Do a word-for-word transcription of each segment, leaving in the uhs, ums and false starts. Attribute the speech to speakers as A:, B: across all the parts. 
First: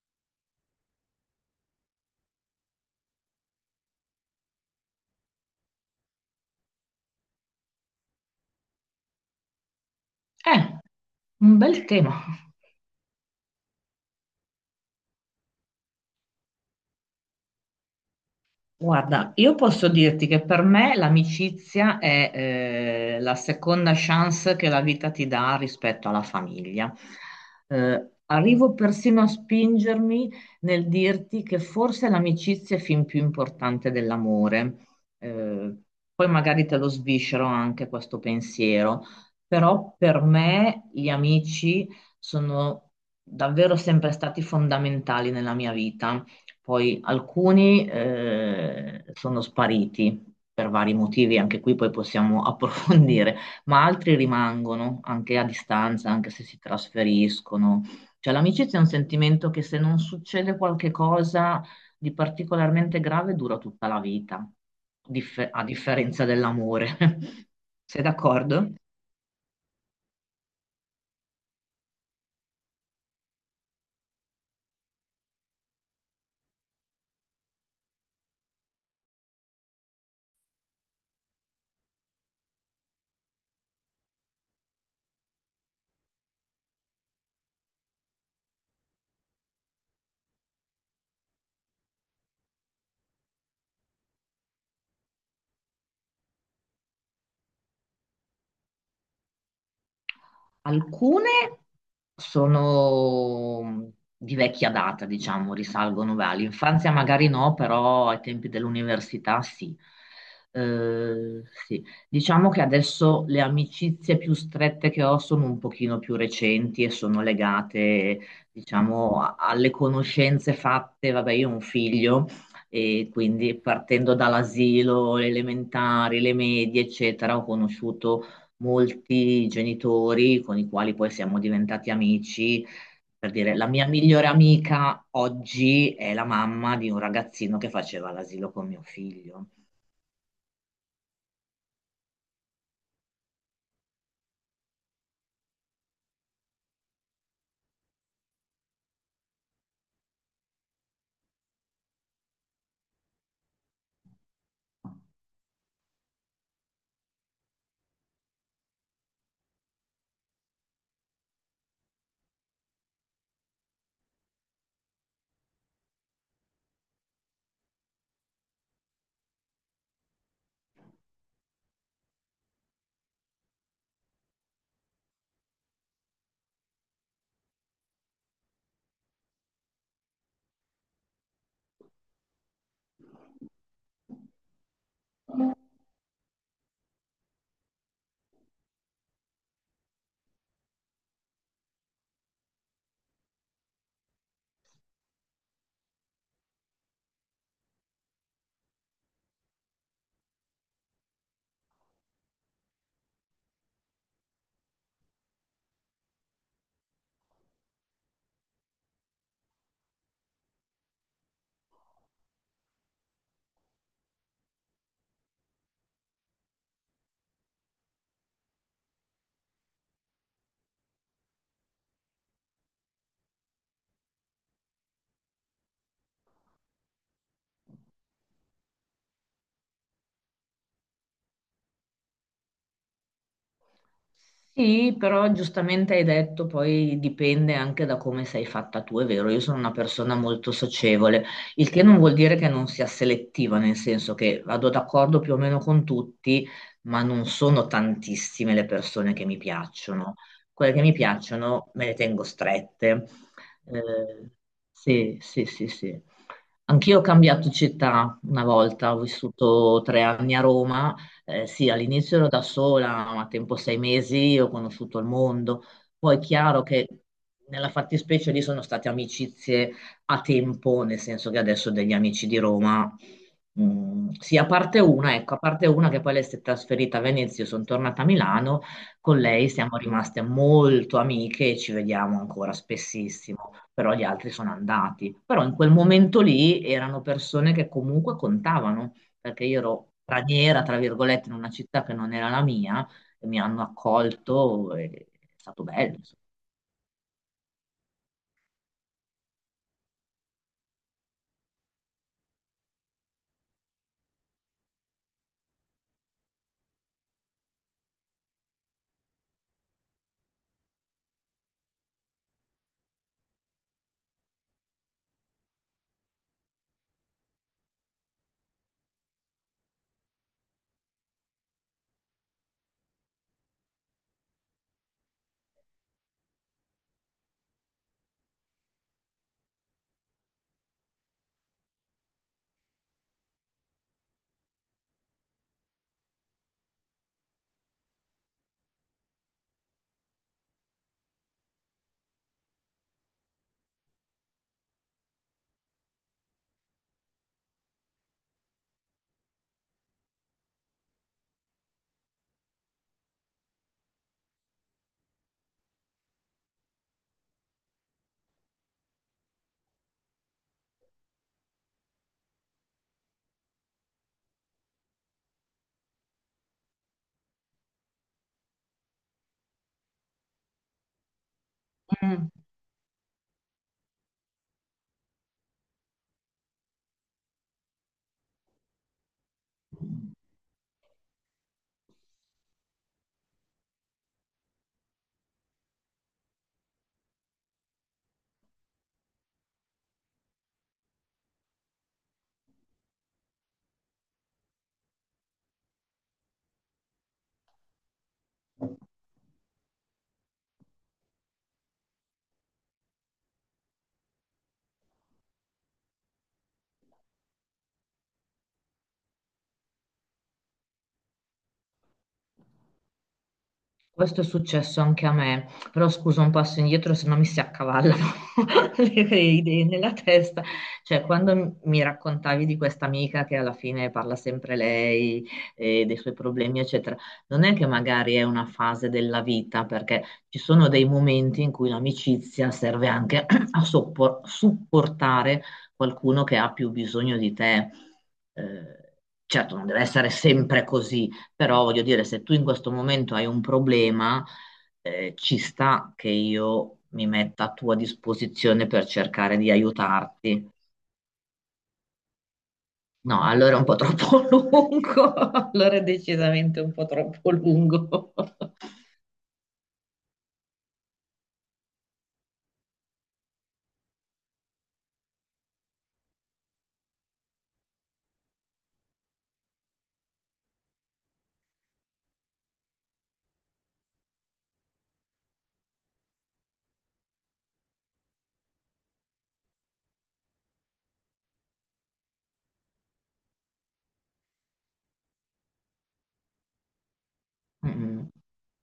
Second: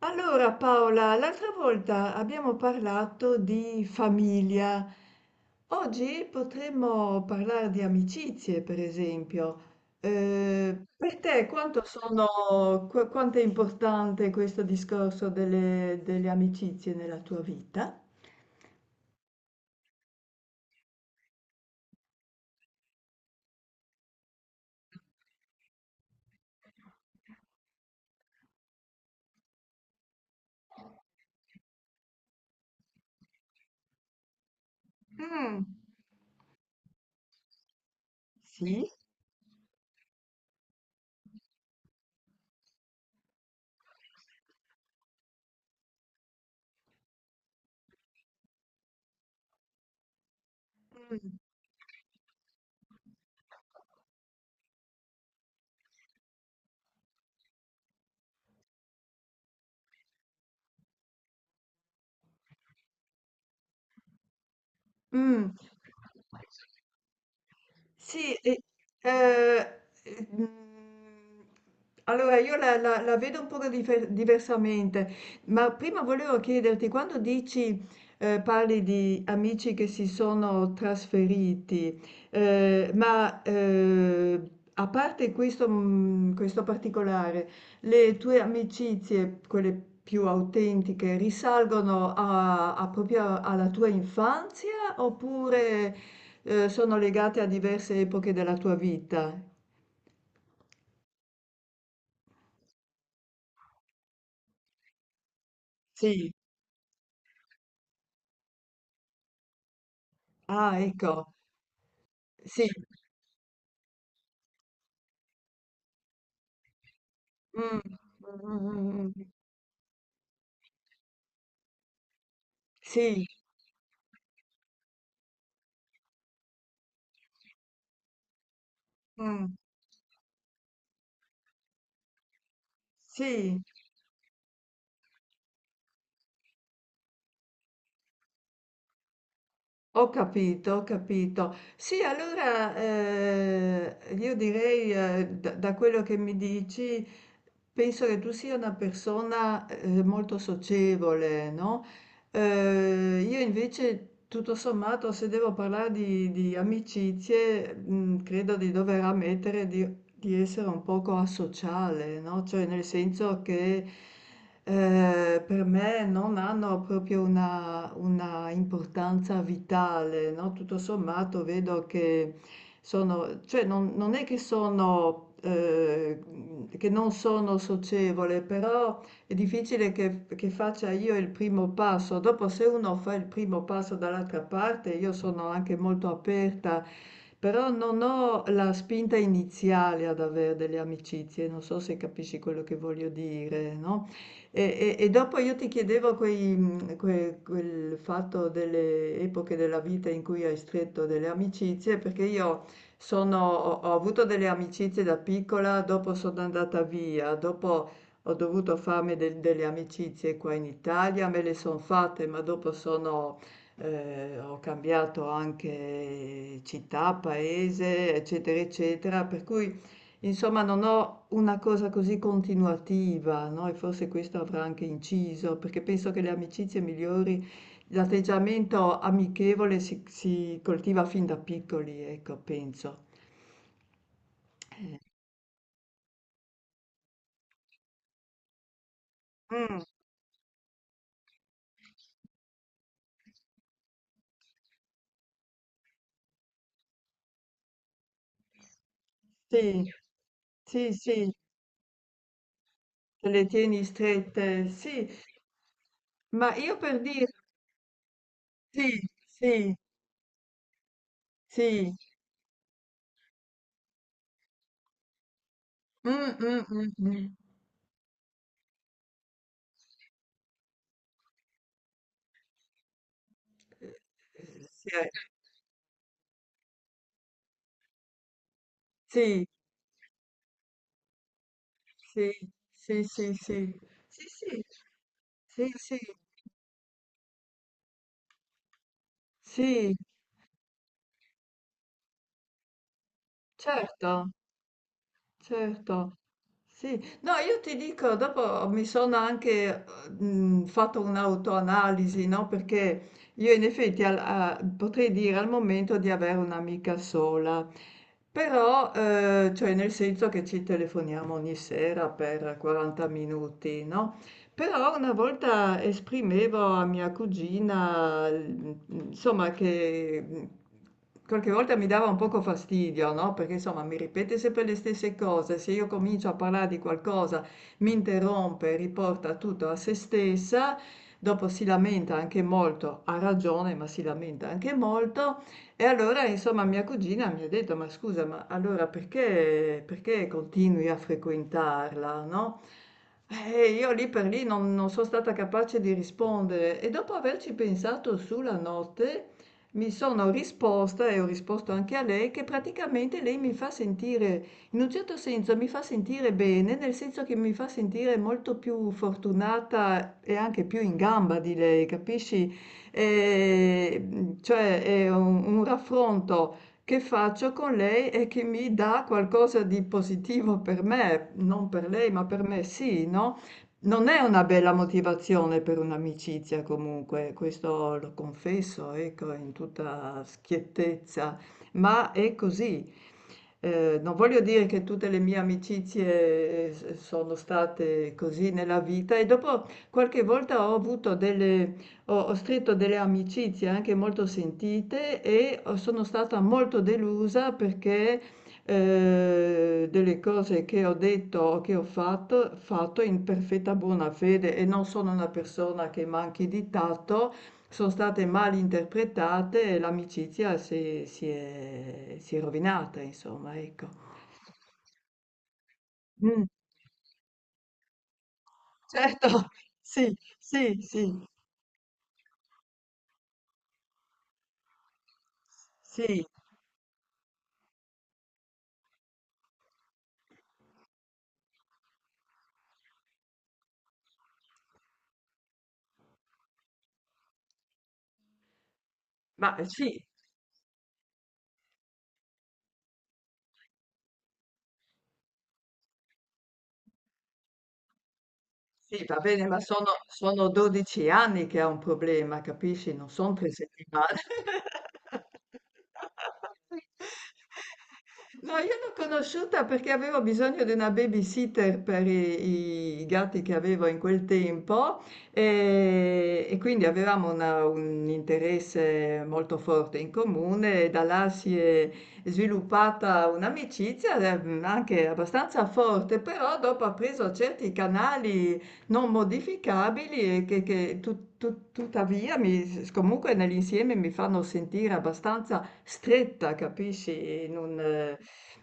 A: Allora Paola, l'altra volta abbiamo parlato di famiglia. Oggi potremmo parlare di amicizie, per esempio.
B: Eh,
A: Eh, per te
B: un bel
A: quanto
B: tema.
A: sono, qu- quanto è importante questo discorso delle, delle amicizie nella tua vita?
B: Guarda, io posso dirti che per me l'amicizia è eh, la seconda chance che la vita ti dà rispetto alla famiglia. Eh, arrivo persino a spingermi nel dirti che forse l'amicizia è fin più importante dell'amore.
A: Mm.
B: Eh, Poi magari te lo sviscero anche questo
A: Sì.
B: pensiero, però per me gli amici sono davvero sempre stati fondamentali nella mia vita. Poi alcuni eh, sono spariti per vari
A: Mm.
B: motivi, anche qui poi possiamo approfondire, ma altri rimangono anche a distanza, anche se si trasferiscono. Cioè l'amicizia è un sentimento che se non succede qualche cosa di particolarmente grave dura tutta la vita, differ-
A: Mm.
B: a differenza dell'amore. Sei
A: Sì, e,
B: d'accordo?
A: eh, eh, mm, allora io la, la- la vedo un po' difer- diversamente, ma prima volevo chiederti, quando dici, eh, parli di amici che si sono trasferiti, eh, ma eh, a parte questo, mm, questo particolare, le tue amicizie, quelle più autentiche, risalgono a a proprio alla tua infanzia oppure, ehm, sono legate a diverse epoche della tua vita?
B: Alcune sono di vecchia data, diciamo, risalgono beh,
A: Sì,
B: all'infanzia, magari no, però ai tempi dell'università sì.
A: ah ecco,
B: Eh, sì. Diciamo che
A: sì.
B: adesso le amicizie più strette che ho sono un pochino più recenti e sono
A: Mh.
B: legate,
A: Mh, mh, mh,
B: diciamo,
A: mh.
B: a- alle conoscenze fatte. Vabbè, io ho un figlio e
A: Sì,
B: quindi partendo dall'asilo, le elementari, le medie, eccetera, ho conosciuto
A: mh.
B: molti genitori con i quali poi siamo diventati amici, per dire,
A: Sì.
B: la mia migliore amica oggi è la mamma di un ragazzino che faceva l'asilo con mio figlio.
A: Ho capito, ho capito. Sì, allora eh, io direi, eh, da, da quello che mi dici, penso che tu sia una persona eh, molto socievole, no? Eh, io invece, tutto sommato, se devo parlare di, di amicizie, mh, credo di dover ammettere di, di essere un poco asociale, no? Cioè, nel senso che Ehm, per me non hanno proprio una una importanza vitale, no, tutto sommato vedo che sono cioè non non è che sono ehm, mhmm, che non sono socievole, però è difficile che che faccia io il primo passo. Dopo se uno fa il primo passo dall'altra parte, io sono anche molto aperta, però non ho la spinta iniziale ad aver delle amicizie, non so se capisci quello che voglio dire, no? E, e- e dopo io ti chiedevo quei, mh, que- quel fatto delle epoche della vita in cui hai stretto delle amicizie, perché io sono- ho, ho avuto delle amicizie da piccola, dopo sono andata via, dopo ho dovuto farmi del- delle amicizie qua in Italia, me le sono fatte, ma dopo sono, eh, ho cambiato anche città, paese, eccetera, eccetera, per cui... Insomma, non ho una cosa così continuativa, no? E forse questo avrà anche inciso, perché penso che le amicizie migliori, l'atteggiamento amichevole si, si coltiva fin da piccoli, ecco, penso.
B: Sì, però giustamente hai detto, poi dipende anche da come sei fatta tu, è vero, io sono una
A: Mm.
B: persona molto socievole, il che non vuol dire che non sia selettiva, nel senso che vado d'accordo più o meno con tutti, ma non sono tantissime le persone che mi
A: Sì,
B: piacciono. Quelle che
A: sì,
B: mi
A: sì,
B: piacciono me le tengo strette.
A: te le tieni
B: Eh,
A: strette, sì.
B: sì, sì, sì, sì.
A: Ma io
B: Anch'io
A: per
B: ho
A: dire,
B: cambiato città una volta,
A: sì,
B: ho
A: sì,
B: vissuto tre anni a Roma, eh, sì,
A: sì,
B: all'inizio ero da sola, ma a tempo sei mesi ho conosciuto il mondo.
A: mm,
B: Poi è chiaro
A: mm,
B: che
A: mm, mm.
B: nella fattispecie lì sono state amicizie a tempo, nel senso che adesso ho degli amici di Roma. Mm, sì, a
A: Eh,
B: parte
A: sì,
B: una, ecco, a parte una che poi lei si è trasferita a Venezia, io sono tornata a Milano, con
A: eh,
B: lei siamo rimaste molto amiche e ci vediamo
A: sì,
B: ancora
A: sì, sì,
B: spessissimo,
A: sì,
B: però gli
A: sì, sì,
B: altri sono
A: sì.
B: andati. Però in
A: Sì,
B: quel
A: sì,
B: momento lì erano persone che comunque contavano perché io ero
A: sì,
B: straniera, tra virgolette, in una città che non era la mia, e mi hanno
A: certo,
B: accolto, e è stato bello,
A: certo.
B: insomma.
A: Sì. No, io ti dico, dopo mi sono anche eh, mh, fatto un'autoanalisi, no? Perché io in effetti al- a- potrei dire al momento di avere un'amica sola. Però, ehm, cioè nel senso che ci telefoniamo ogni sera per quaranta minuti, no, però una volta esprimevo a mia cugina, mhmm, insomma che, mhmm, qualche volta mi dava un poco fastidio, no, perché insomma mi ripete sempre le stesse cose, se io comincio a parlare di qualcosa mi interrompe, riporta tutto a se stessa, dopo si lamenta anche molto, ha ragione, ma si lamenta anche molto e allora, insomma, mia cugina mi ha detto: "Ma scusa, ma allora perché perché continui a frequentarla, no?" Eh, io lì per lì non non so' stata capace di rispondere e dopo averci pensato su la notte, mi sono risposta e ho risposto anche a lei, che praticamente lei mi fa sentire in un certo senso mi fa sentire bene, nel senso che mi fa sentire molto più fortunata e anche più in gamba di lei, capisci? Ehm, cioè è un un raffronto che faccio con lei e che mi dà qualcosa di positivo per me, non per lei, ma
B: Mm.
A: per me sì, no? Non è una bella motivazione per un'amicizia comunque, questo lo confesso, ecco, in tutta schiettezza, ma è così. Eh, non voglio dire che tutte le mie amicizie eh, sono state così nella vita e dopo qualche volta ho avuto delle ho ho stretto delle amicizie anche molto sentite e ho sono stata molto delusa perché, ehm, delle cose che ho detto o che ho fatto fatto in perfetta buona fede e non sono una persona che manchi di tatto, son state mal interpretate e l'amicizia si si è si è rovinata insomma, ecco.
B: Questo è successo anche a me, però scusa un
A: Mh,
B: passo indietro se no mi si accavallano le, le
A: certo,
B: idee nella
A: sì,
B: testa.
A: sì,
B: Cioè,
A: sì,
B: quando m- mi raccontavi di questa amica che alla fine parla sempre lei e dei suoi
A: sì,
B: problemi, eccetera, non è che magari è una fase della vita, perché ci sono dei momenti in cui l'amicizia serve anche a soppor- supportare qualcuno che ha più bisogno di te. Eh,
A: ma
B: certo,
A: eh,
B: non deve
A: sì.
B: essere sempre così, però voglio dire, se tu in questo momento hai un problema, eh, ci sta che io mi metta a tua disposizione per
A: Sì, va
B: cercare
A: bene,
B: di
A: ma sono, sono
B: aiutarti.
A: dodici anni che ha un problema, capisci? Non
B: No,
A: sono tre
B: allora è un po'
A: settimane.
B: troppo lungo, allora è decisamente un po' troppo lungo.
A: No, io l'ho conosciuta perché avevo bisogno di una babysitter per i, i gatti che avevo in quel tempo e, e quindi avevamo una- un interesse molto forte in comune e da là si è sviluppata un'amicizia eh, anche abbastanza forte, però dopo ha preso certi canali non modificabili e che, che tut- tut- tuttavia mi- comunque nell'insieme mi fanno sentire abbastanza stretta, capisci? In un,
B: Mm.
A: eh,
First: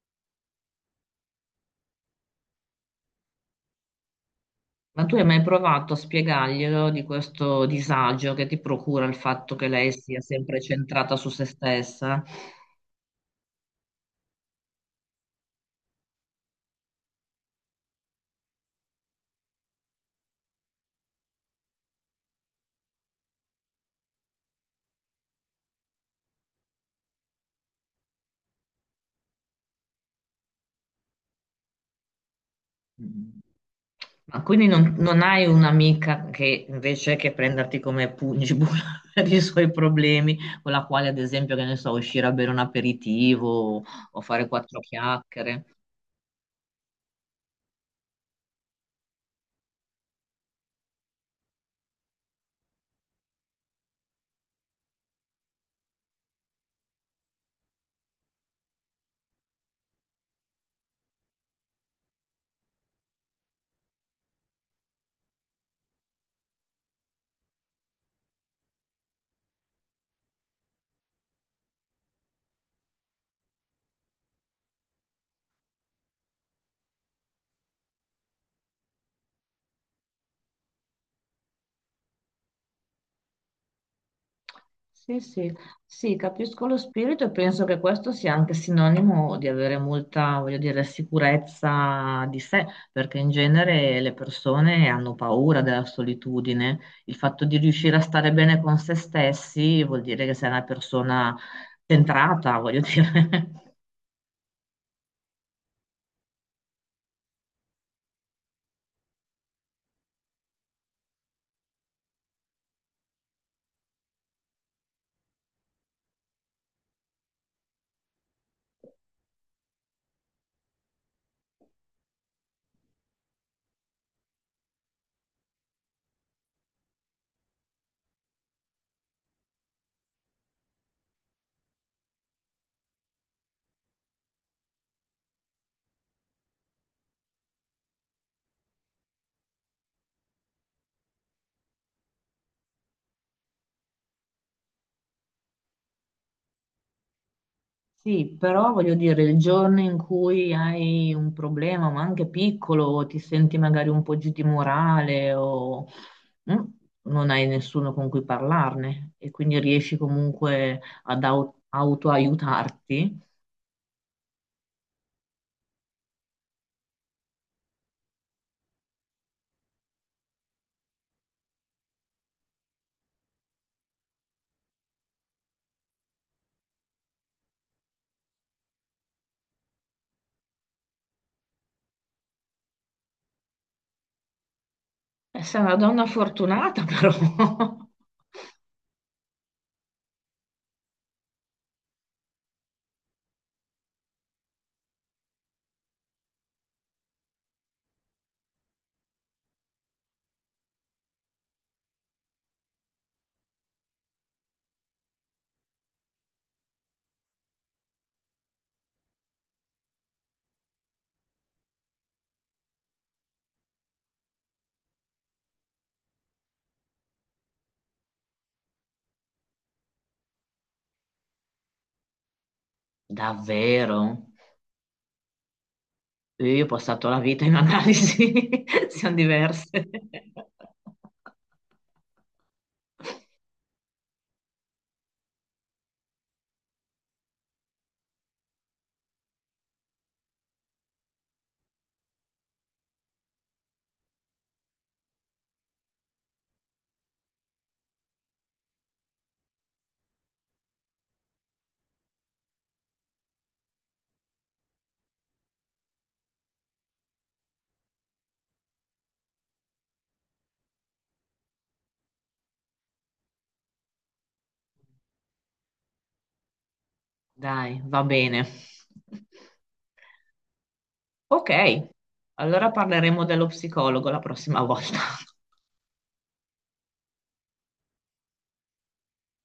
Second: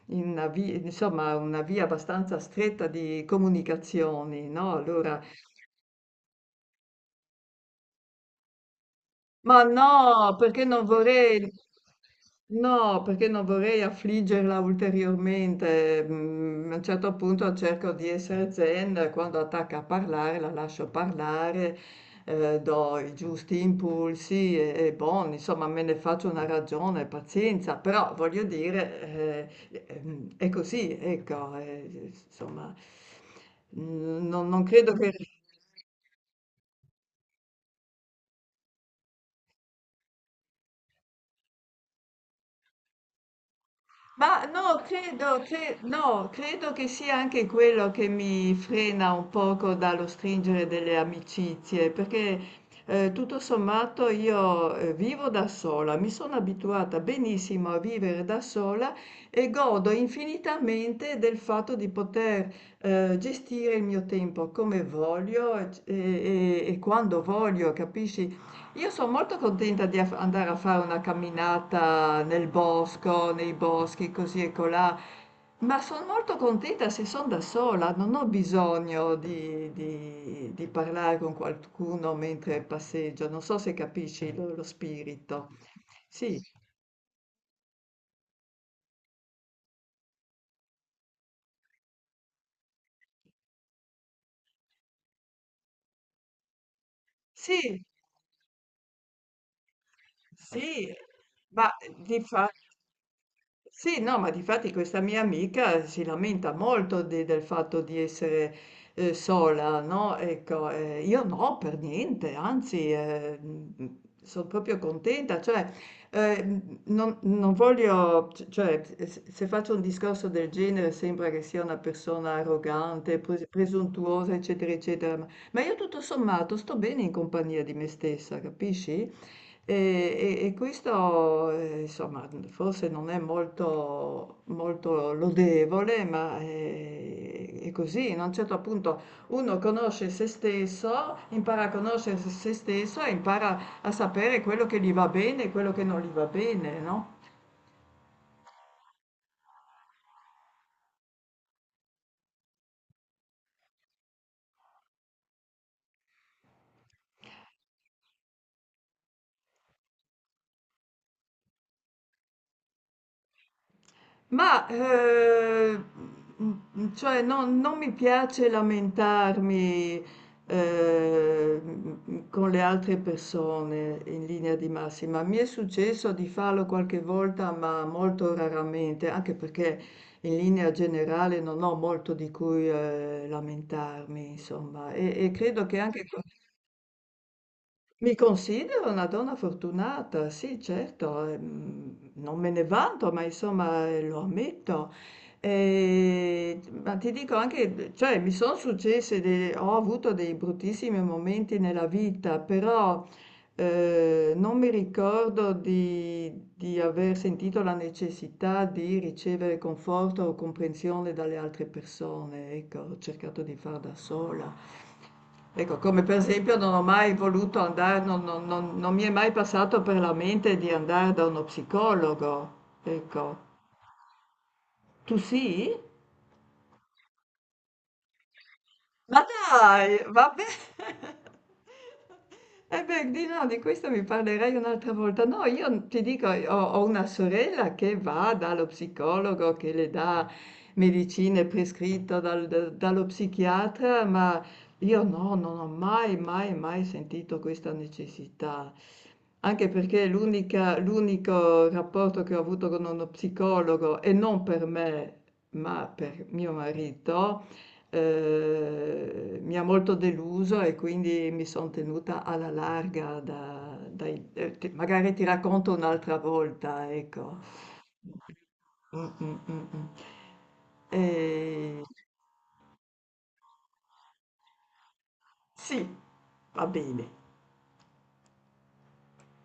A: in una vi insomma una via abbastanza stretta di comunicazioni, no,
B: Ma tu
A: allora.
B: hai mai provato a spiegarglielo di questo disagio che ti procura il fatto
A: Ma
B: che lei sia
A: no,
B: sempre
A: perché non
B: centrata su se
A: vorrei
B: stessa?
A: no, perché non vorrei affliggerla ulteriormente. Mm. A un certo punto cerco di essere zen, quando attacca a parlare la lascio parlare, eh, do i giusti impulsi e, e buon, insomma, me ne faccio una ragione, pazienza, però voglio dire, eh, ehm, è così, ecco, eh, insomma,
B: Mm.
A: mm, non
B: Ma
A: non
B: quindi
A: credo
B: non,
A: che...
B: non hai un'amica che invece che prenderti come pugnabulla per i suoi problemi, con la quale ad esempio, che ne so, uscire a bere un aperitivo o
A: Ma
B: fare quattro
A: no, credo,
B: chiacchiere?
A: cre- no, credo che sia anche quello che mi frena un poco dallo stringere delle amicizie, perché eh, tutto sommato io eh, vivo da sola, mi sono abituata benissimo a vivere da sola e godo infinitamente del fatto di poter eh, gestire il mio tempo come voglio eh, e, e- e quando voglio, capisci? Io sono molto contenta di af- andare a fare una camminata nel bosco, nei boschi, così e colà, ma sono molto contenta se sono da sola, non ho bisogno di, di- di parlare con qualcuno mentre passeggio, non so se capisci lo, lo
B: Sì,
A: spirito.
B: sì, sì,
A: Sì,
B: capisco lo spirito e penso che questo sia anche sinonimo di avere molta, voglio dire, sicurezza di sé, perché in genere le persone hanno paura della solitudine. Il fatto di
A: sì,
B: riuscire a stare bene con se stessi vuol dire che sei una
A: sì,
B: persona
A: ma di fa-
B: centrata, voglio dire.
A: sì, no, ma difatti questa mia amica si lamenta molto de- del fatto di essere eh, sola, no? Ecco, eh, io no, per niente, anzi, sono proprio contenta, cioè, eh, m- non, non voglio, c- cioè, se se faccio un discorso del genere sembra che sia una persona arrogante, pres- presuntuosa, eccetera, eccetera, ma ma io tutto sommato sto bene in compagnia di me stessa, capisci? E, e- e questo, eh, insomma, forse non è molto, molto lodevole, ma eh, è, così. A un certo punto uno conosce se stesso, impara a conoscere se stesso e impara a sapere quello che gli va bene e quello che non gli va bene, no?
B: Sì, però voglio dire, il giorno in cui hai un problema, ma anche piccolo, o ti senti magari un po' giù di morale o mm, non hai nessuno con cui parlarne e quindi riesci comunque ad au- autoaiutarti,
A: Ma, ehm, mhmm, cioè non non mi piace lamentarmi, ehm, con le altre persone in linea di massima. Mi è successo di farlo qualche volta, ma molto raramente, anche perché in linea generale non ho molto di cui, ehm, lamentarmi, insomma. E e
B: eh, sei
A: credo
B: una
A: che anche
B: donna fortunata però.
A: mi considero una donna fortunata, sì, certo, ehm, non me ne vanto, ma insomma eh, lo ammetto. E- ma ti dico anche, cioè, mi sono successe, de- ho avuto dei bruttissimi momenti nella vita, però eh, non mi ricordo di, di aver sentito la necessità di ricevere conforto o comprensione dalle altre persone, ecco, ho cercato di far da sola. Ecco, come per esempio non ho mai voluto andare, non, non- non- non mi è mai passato per la mente di andare da uno psicologo. Ecco,
B: Davvero?
A: tu sì?
B: Io ho passato la vita in analisi, siamo
A: Ma
B: diverse.
A: dai, vabbè. Eh beh, di no, di questo mi parlerai un'altra volta. No, io ti dico, ho, ho una sorella che va dallo psicologo che le dà medicine prescritte dal- da- dallo psichiatra, ma io no, non ho mai, mai, mai sentito questa necessità. Anche perché l'unica- l'unico rapporto che ho avuto con uno psicologo, e non per me, ma per mio marito, Ehm, mi ha molto deluso e quindi mi son tenuta alla larga da dai ehm, t magari ti racconto un'altra volta, ecco.
B: Dai, va bene.
A: Mh, mh, mh, mh.
B: Ok,
A: Ehm,
B: allora parleremo dello psicologo la prossima volta.
A: sì, va bene.